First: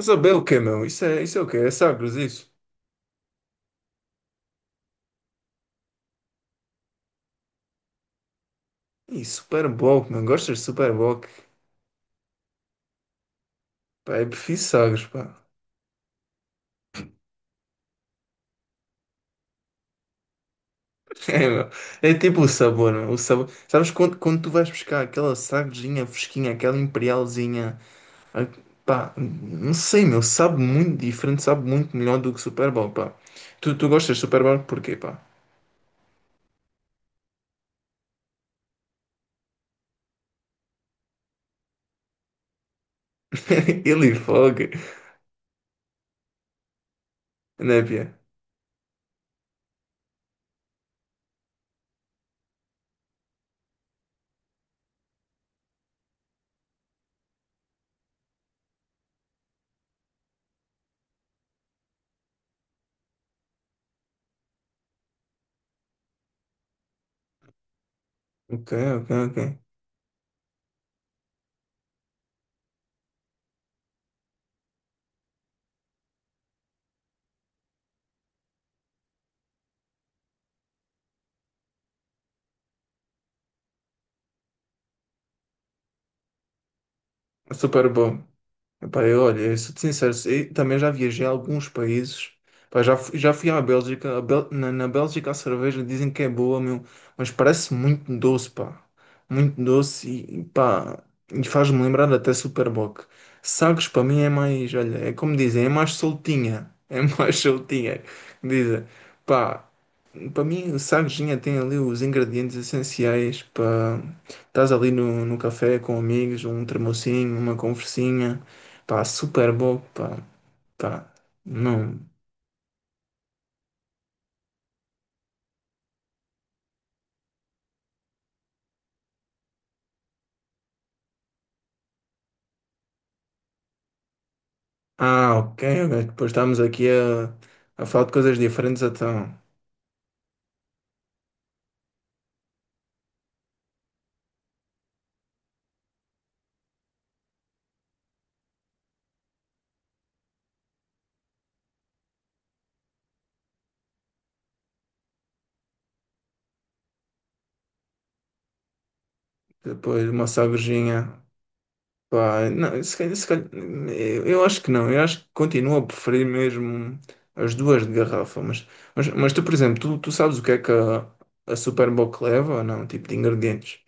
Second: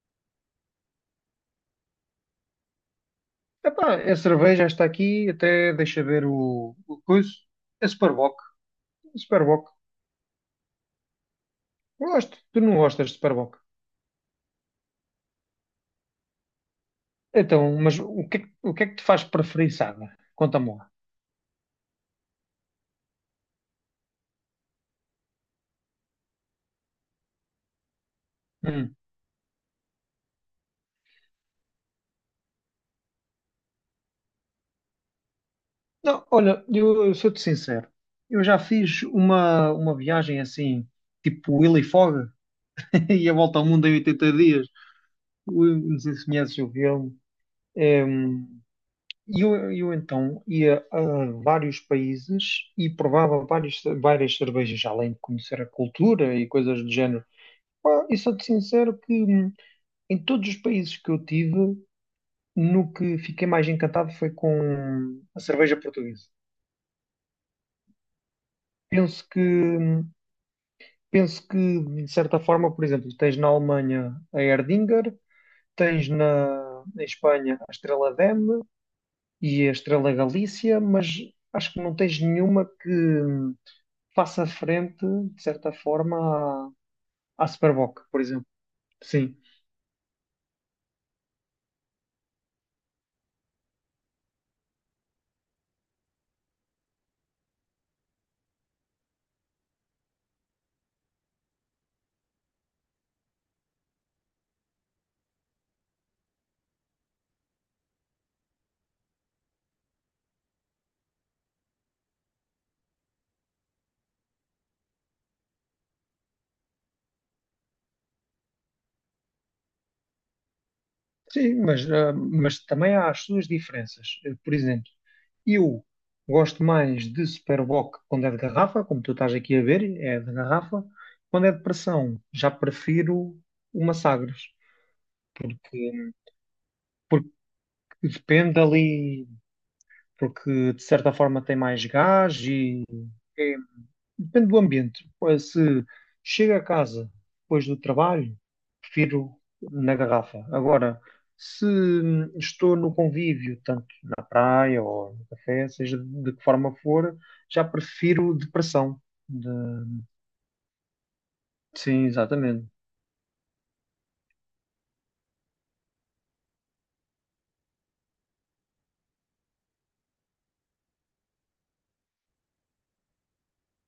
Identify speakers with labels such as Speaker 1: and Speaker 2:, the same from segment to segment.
Speaker 1: Saber o quê, meu? Isso é o quê? É Sagres, isso?
Speaker 2: Epá, a cerveja está aqui, até deixa ver o coisa. A Superboc. A
Speaker 1: Ih,
Speaker 2: Superboc.
Speaker 1: Super Bowl, mano. Gostas de Super Bowl?
Speaker 2: Gosto. Tu não gostas de Superboc.
Speaker 1: Pá, eu prefiro Sagres, pá.
Speaker 2: Então, mas o que é que te faz preferir Saga? Conta-me lá.
Speaker 1: É, meu. É tipo o sabor, meu. O sabor. Sabes quando tu vais buscar aquela Sagresinha fresquinha, aquela Imperialzinha? ah,
Speaker 2: Hum.
Speaker 1: Pá, não sei, meu. Sabe muito diferente, sabe muito melhor do que Super Bowl, pá. Tu gostas de Super Bowl porquê, pá?
Speaker 2: Não, olha, eu sou-te sincero. Eu já fiz uma viagem assim, tipo Willy Fogg, e a volta ao mundo em
Speaker 1: Ele
Speaker 2: 80 dias.
Speaker 1: foge,
Speaker 2: Não sei se conheces o filme.
Speaker 1: né, Pia?
Speaker 2: Hum, E eu então ia a vários países e provava várias cervejas, além de conhecer a cultura e coisas do género. Pá, e sou-te sincero que em todos os países que eu tive, no que fiquei mais encantado foi com a cerveja portuguesa.
Speaker 1: Ok, ok,
Speaker 2: Penso
Speaker 1: ok.
Speaker 2: que, hum, Penso que, de certa forma, por exemplo, tens na Alemanha a Erdinger, tens na Espanha a Estrela Damm e a Estrela Galícia, mas acho que não tens nenhuma que faça frente, de certa forma, à
Speaker 1: Super
Speaker 2: Superboc, por
Speaker 1: Bowl.
Speaker 2: exemplo.
Speaker 1: Epá, eu,
Speaker 2: Sim,
Speaker 1: olha, eu sou-te sincero, e também já viajei a alguns países. Pá, já fui à Bélgica. Na, na Bélgica a cerveja dizem que é boa, meu, mas parece muito doce, pá. Muito doce e, pá, e faz-me lembrar até Superboc. Sagres para mim é mais, olha, é como dizem, é mais soltinha. É mais soltinha, dizem. Pá, para mim, o sardinha tem ali os ingredientes essenciais para estás ali no, no café com amigos, um termocinho, uma conversinha, pá, super bom, pá, pá,
Speaker 2: sim, mas,
Speaker 1: não.
Speaker 2: ah, mas também há as suas diferenças. Por exemplo, eu gosto mais de Superboc quando é de garrafa, como tu estás aqui a ver, é de garrafa. Quando é de pressão, já prefiro uma Sagres,
Speaker 1: Ah, ok, ok,
Speaker 2: porque,
Speaker 1: depois estamos aqui
Speaker 2: porque
Speaker 1: a falar de coisas
Speaker 2: depende
Speaker 1: diferentes,
Speaker 2: ali,
Speaker 1: então,
Speaker 2: porque de certa forma tem mais gás e é depende do ambiente. Pois, se chego a casa depois do trabalho, prefiro na garrafa. Agora, se estou no convívio, tanto na praia ou no café, seja de que forma for, já prefiro de pressão. De-
Speaker 1: depois uma sardinha,
Speaker 2: Sim,
Speaker 1: pá,
Speaker 2: exatamente.
Speaker 1: não, se calhar, se calhar- eu, acho que não, eu acho que continuo a preferir mesmo as duas de garrafa, mas tu, por exemplo, tu sabes o que é que a Super Bowl leva ou não, tipo de ingredientes?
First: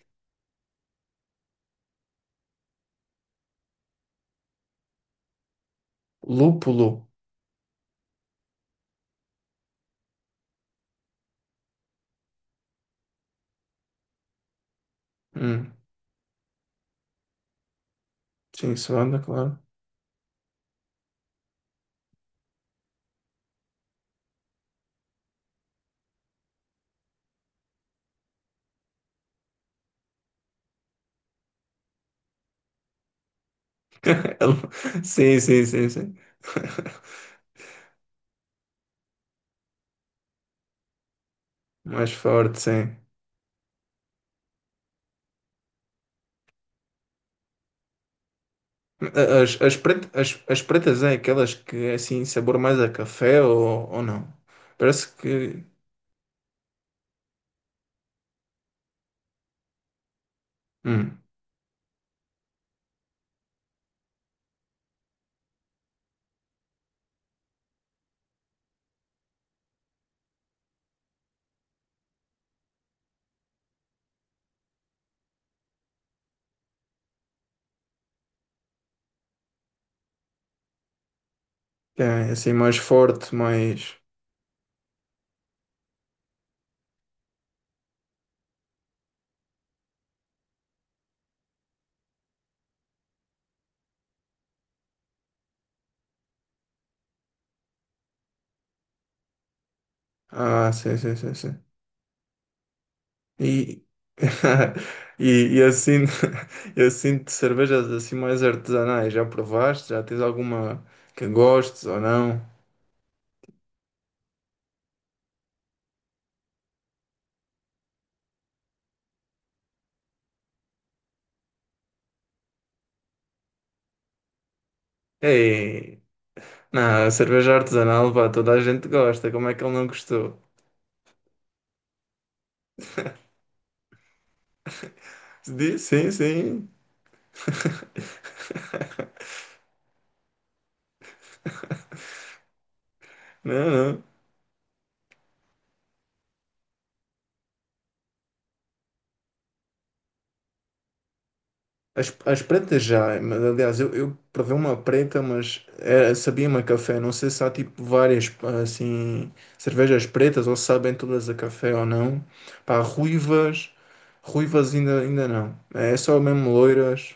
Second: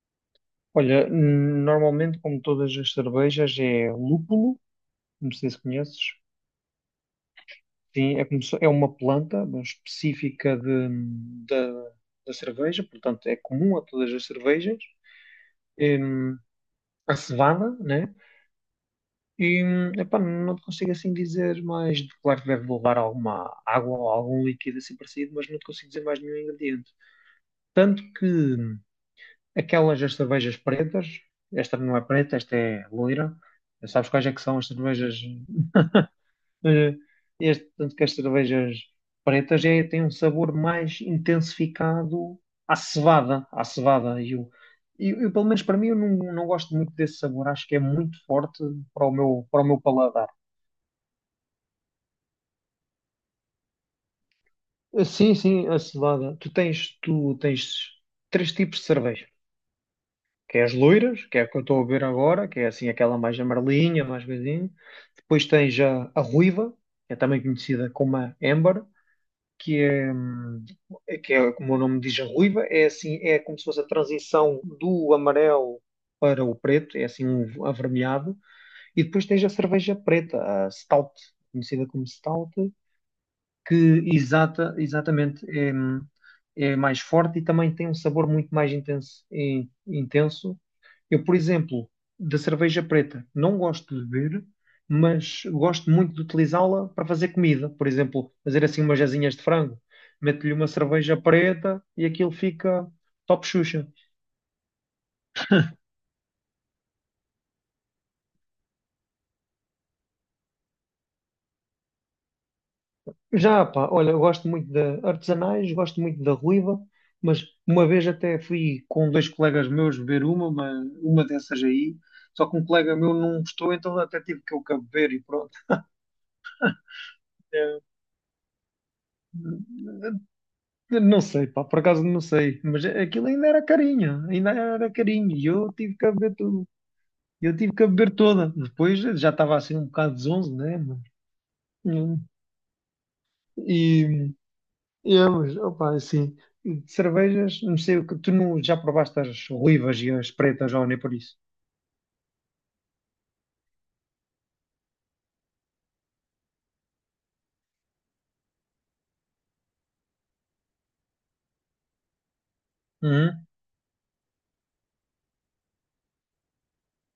Speaker 2: Olha, normalmente, como todas as cervejas, é lúpulo, não sei se conheces.
Speaker 1: Lúpulo.
Speaker 2: Sim, é, como se- é uma planta específica da da cerveja, portanto, é comum a todas as cervejas.
Speaker 1: Hum,
Speaker 2: hum, a cevada, né?
Speaker 1: sim, suada, claro.
Speaker 2: E epá, não te consigo assim dizer mais. Claro que deve levar alguma água ou algum líquido assim parecido, mas não te consigo dizer mais nenhum ingrediente. Tanto que aquelas das cervejas pretas, esta não é preta, esta é loira. Sabes quais é que
Speaker 1: É
Speaker 2: são as
Speaker 1: lu-
Speaker 2: cervejas
Speaker 1: Sim, sim, sim, sim.
Speaker 2: eh, este, tanto que as cervejas pretas é, têm um sabor mais
Speaker 1: Mais
Speaker 2: intensificado
Speaker 1: forte,
Speaker 2: à
Speaker 1: sim.
Speaker 2: cevada, à cevada. Pelo menos para mim, eu não, não gosto muito desse sabor. Acho que é muito forte para
Speaker 1: As,
Speaker 2: para o
Speaker 1: as,
Speaker 2: meu
Speaker 1: pret-
Speaker 2: paladar.
Speaker 1: as, as pretas é aquelas que é assim, sabor mais a café ou não? Parece
Speaker 2: Sim,
Speaker 1: que.
Speaker 2: sim, a cevada. Tu tens três tipos de cerveja. Que é as
Speaker 1: Hum,
Speaker 2: loiras, que é a que eu estou a beber agora, que é assim aquela mais amarelinha, mais coisinha. Depois tens a ruiva, que é também conhecida como a Amber, que é, hum, como o nome diz, a ruiva, é assim, é como se fosse a transição do amarelo para o preto, é assim um avermelhado, e depois tens a cerveja preta, a stout, conhecida
Speaker 1: que
Speaker 2: como
Speaker 1: é
Speaker 2: stout,
Speaker 1: assim, mais forte,
Speaker 2: que
Speaker 1: mais.
Speaker 2: exatamente é, é mais forte e também tem um sabor muito mais intenso, intenso. Eu, por exemplo, da cerveja preta, não gosto de beber, mas gosto muito de utilizá-la para fazer comida. Por exemplo, fazer assim umas asinhas de frango, meto-lhe uma
Speaker 1: Ah, sim, sim,
Speaker 2: cerveja
Speaker 1: sim, sim.
Speaker 2: preta e aquilo fica top
Speaker 1: E.
Speaker 2: Xuxa.
Speaker 1: E, e assim, e assim cervejas assim mais artesanais, já provaste? Já tens alguma que gostes ou não?
Speaker 2: Já, pá, olha, eu gosto muito de artesanais, gosto muito da ruiva, mas uma vez até fui com dois colegas meus beber uma dessas aí, só que um colega meu não gostou, então até tive que eu cá beber e pronto.
Speaker 1: Ei. Não, a cerveja
Speaker 2: É,
Speaker 1: artesanal, pá, toda a gente gosta. Como é que ele não gostou?
Speaker 2: não sei, pá, por acaso não sei, mas aquilo ainda era carinho, e eu
Speaker 1: Diz,
Speaker 2: tive que
Speaker 1: sim,
Speaker 2: a beber tudo,
Speaker 1: sim.
Speaker 2: eu tive que a beber toda. Depois já estava assim um bocado zonzo, né? Mas, hum,
Speaker 1: Não, não.
Speaker 2: e, e é, mas, opa, assim, de cervejas, não sei o que, tu não, já provaste as ruivas e as pretas, ou nem por isso?
Speaker 1: As pretas já, mas aliás, eu provei uma preta, mas era, sabia-me a café. Não sei se há tipo várias assim cervejas pretas ou se sabem todas a café ou não. Pá,
Speaker 2: Hum?
Speaker 1: ruivas, ainda, ainda não. É só mesmo loiras.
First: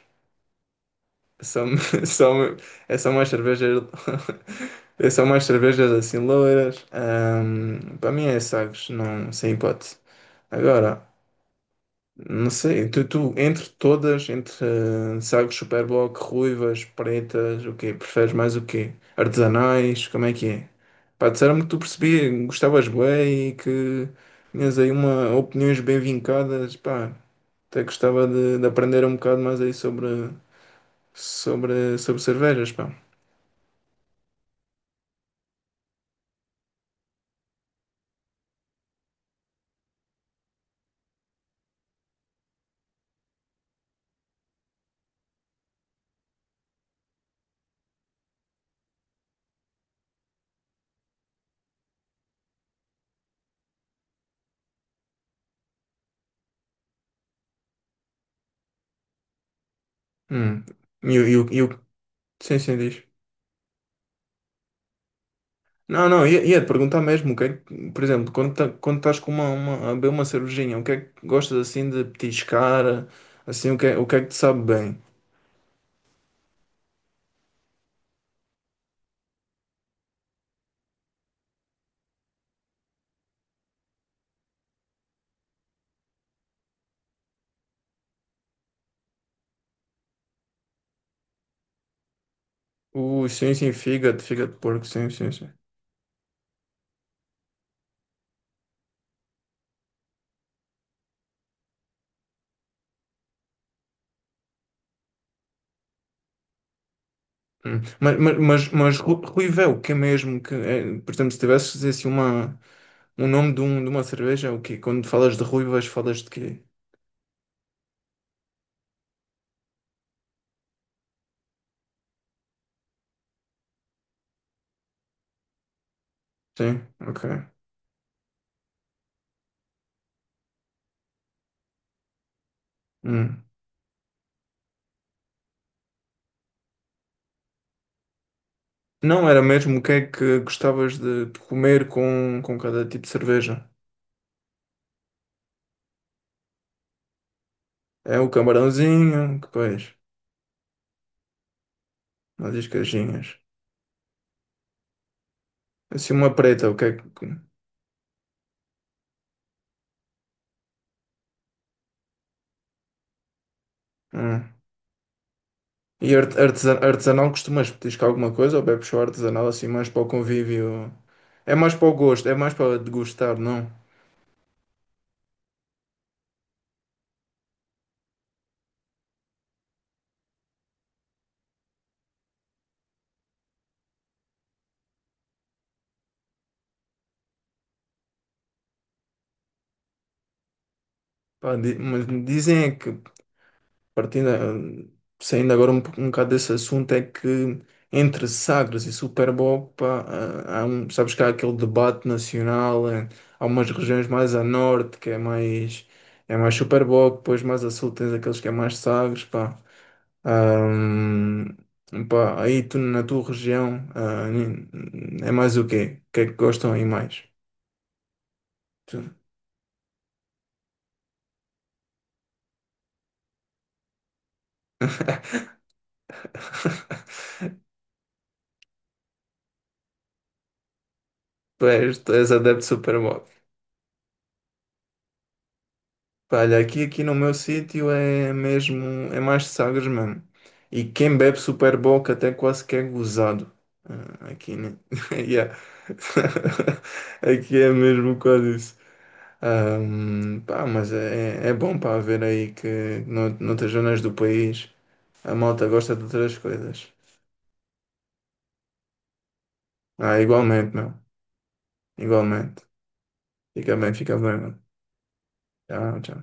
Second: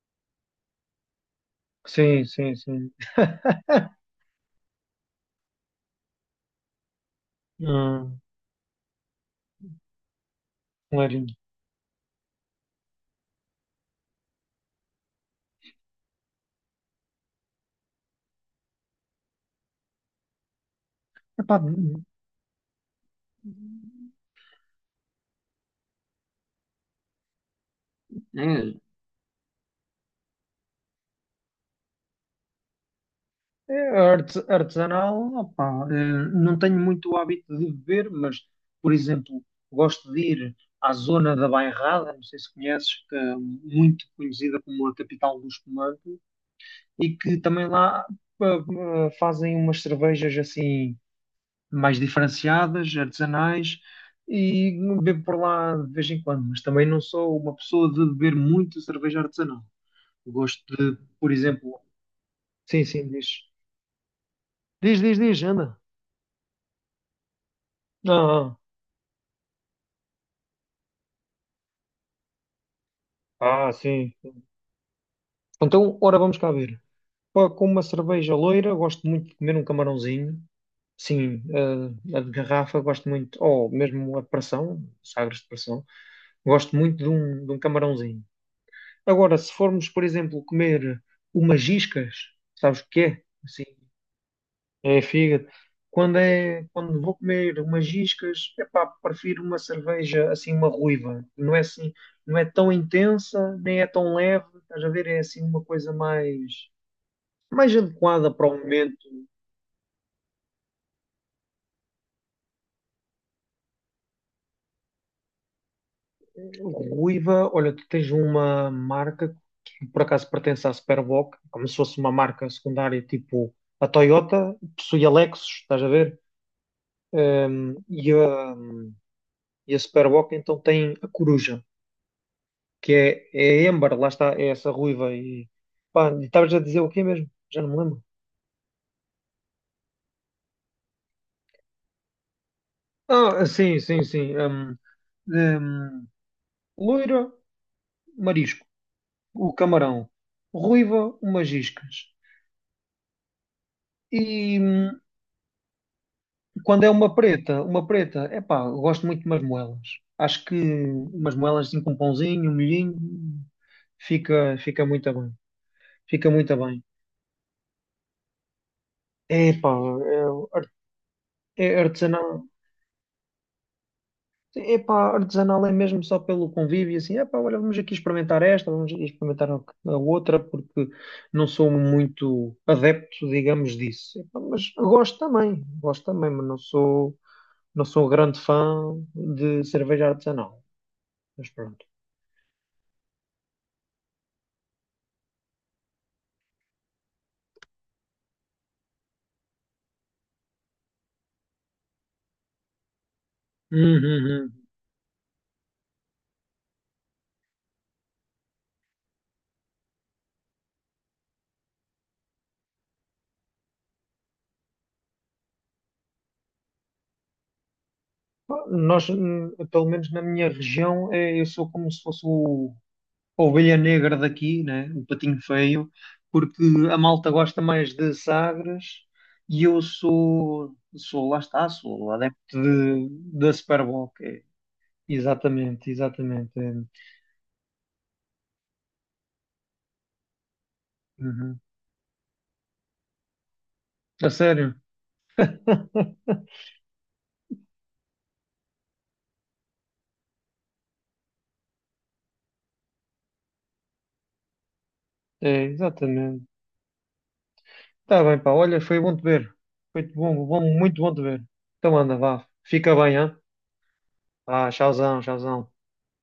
Speaker 1: São,
Speaker 2: Sim,
Speaker 1: são,
Speaker 2: sim, sim.
Speaker 1: é só mais cervejas. É só mais cervejas assim loiras. Para
Speaker 2: Hum,
Speaker 1: mim é Sagres, não, sem hipótese. Agora,
Speaker 2: clarinho.
Speaker 1: não sei, tu, entre todas, entre Sagres, Superboc, ruivas, pretas, o quê? Preferes mais o quê? Artesanais, como é que é? Pá,
Speaker 2: Epá,
Speaker 1: disseram-me que tu percebias, gostavas bem e que tinhas aí uma opiniões bem vincadas. Pá, até gostava de
Speaker 2: é,
Speaker 1: aprender um bocado mais aí sobre, sobre, sobre cervejas, pá.
Speaker 2: é, artesanal, opá, não tenho muito o hábito de beber, mas, por exemplo, gosto de ir à zona da Bairrada, não sei se conheces, que é muito conhecida como a capital do espumante, e que também lá fazem umas cervejas assim mais diferenciadas, artesanais, e bebo por lá de vez em quando, mas também não sou uma pessoa de beber muito cerveja artesanal.
Speaker 1: Hum.
Speaker 2: Gosto de,
Speaker 1: E o.
Speaker 2: por
Speaker 1: e o- e o-
Speaker 2: exemplo,
Speaker 1: Sim, sim,
Speaker 2: sim,
Speaker 1: diz.
Speaker 2: sim, diz, anda.
Speaker 1: Não, não, ia te perguntar mesmo, o que é que, por
Speaker 2: Não,
Speaker 1: exemplo,
Speaker 2: não.
Speaker 1: quando estás com uma, a beber uma cervejinha, o que é que gostas assim de petiscar, assim,
Speaker 2: Ah,
Speaker 1: o
Speaker 2: sim.
Speaker 1: que é que te sabe bem?
Speaker 2: Então, ora, vamos cá ver. Pá, com uma cerveja loira, gosto muito de comer um camarãozinho. Sim, a de garrafa, gosto muito, ou mesmo a de pressão, sagres de pressão, gosto muito de de um camarãozinho. Agora, se formos, por exemplo, comer umas iscas, sabes o que é?
Speaker 1: Ui, sim,
Speaker 2: Assim,
Speaker 1: sim, fígado, fígado de porco,
Speaker 2: é
Speaker 1: sim, sim,
Speaker 2: fígado.
Speaker 1: sim.
Speaker 2: Quando vou comer umas iscas, epá, prefiro uma cerveja assim, uma ruiva. Não é assim, não é tão intensa, nem é tão leve, estás a ver? É assim uma coisa mais, mais
Speaker 1: Hum. Mas,
Speaker 2: adequada
Speaker 1: mas,
Speaker 2: para o
Speaker 1: mas,
Speaker 2: momento.
Speaker 1: mas Ruivel, o que é mesmo que, é, por exemplo, se tivesses assim uma, um nome de, um, de uma cerveja, é o quê? Quando falas de ruivas, falas de quê?
Speaker 2: Ruiva, olha, tu tens uma marca que por acaso pertence à Superboc, como se fosse uma marca secundária, tipo a Toyota, possui a Lexus, estás a ver?
Speaker 1: Sim, ok.
Speaker 2: Ehm, e a, e a Superboc então tem a Coruja,
Speaker 1: Hum.
Speaker 2: é a Amber, lá está, é essa ruiva. E pá, e estavas a dizer o quê mesmo? Já não me lembro.
Speaker 1: Não, era mesmo o que é que gostavas de comer com cada tipo de
Speaker 2: Ah,
Speaker 1: cerveja.
Speaker 2: sim, sim, sim. Hum, loira,
Speaker 1: É o
Speaker 2: marisco,
Speaker 1: camarãozinho, que
Speaker 2: o
Speaker 1: pois,
Speaker 2: camarão. Ruiva, umas iscas.
Speaker 1: umas iscajinhas.
Speaker 2: E
Speaker 1: Assim uma preta, o
Speaker 2: quando
Speaker 1: que
Speaker 2: é
Speaker 1: é que...
Speaker 2: uma preta, é pá, gosto muito de umas moelas. Acho que umas moelas assim com um pãozinho, um molhinho,
Speaker 1: Hum.
Speaker 2: fica, fica muito bem.
Speaker 1: E
Speaker 2: Fica muito bem.
Speaker 1: artesanal costumas petiscar alguma coisa ou bebes só
Speaker 2: É
Speaker 1: artesanal assim
Speaker 2: pá,
Speaker 1: mais para o
Speaker 2: é,
Speaker 1: convívio? É
Speaker 2: é
Speaker 1: mais para o gosto,
Speaker 2: artesanal.
Speaker 1: é mais para degustar, não?
Speaker 2: É artesanal é mesmo só pelo convívio, assim, é pá, olha, vamos aqui experimentar esta, vamos aqui experimentar a outra, porque não sou muito adepto, digamos, disso. Epá, mas gosto também, mas não sou, não sou grande fã de cerveja artesanal.
Speaker 1: Pá,
Speaker 2: Mas pronto.
Speaker 1: mas dizem é que partindo, ah, saindo agora um, um bocado desse assunto, é que entre Sagres e Super Bowl, pá, há um, sabes que há aquele debate nacional, há umas regiões mais a
Speaker 2: Uhum,
Speaker 1: norte que é mais Super Bowl, depois mais a sul tens aqueles que é mais Sagres, pá. Pá, aí tu na tua região, é mais o quê? O que é que gostam aí mais?
Speaker 2: uhum.
Speaker 1: Tu,
Speaker 2: Nós, pelo menos na minha região, eu sou como se fosse a ovelha negra daqui, né? O patinho feio, porque a malta gosta mais de Sagres e sou lá
Speaker 1: tu
Speaker 2: está,
Speaker 1: és,
Speaker 2: sou
Speaker 1: tu és adepto
Speaker 2: adepto
Speaker 1: de Super
Speaker 2: de,
Speaker 1: Bowl.
Speaker 2: da Super Bowl. Exatamente,
Speaker 1: Pá,
Speaker 2: exatamente.
Speaker 1: olha,
Speaker 2: É.
Speaker 1: aqui, aqui no meu sítio é mesmo, é mais Sagres mesmo. E quem bebe
Speaker 2: Uhum.
Speaker 1: Super Bock até quase que é gozado. Ah,
Speaker 2: A
Speaker 1: aqui, né?
Speaker 2: sério?
Speaker 1: Yeah. Aqui é mesmo quase isso. Pá, mas é, é bom para ver aí que noutras zonas do país a
Speaker 2: É,
Speaker 1: malta gosta de outras
Speaker 2: exatamente.
Speaker 1: coisas.
Speaker 2: Tá bem, pá. Olha, foi bom te ver. Foi
Speaker 1: Ah,
Speaker 2: bom, bom,
Speaker 1: igualmente, meu.
Speaker 2: muito bom te ver. Então anda, vá.
Speaker 1: Igualmente.
Speaker 2: Fica bem, hã?
Speaker 1: Fica bem, mano.
Speaker 2: Ah, tchauzão, tchauzão.
Speaker 1: Tchau, tchau.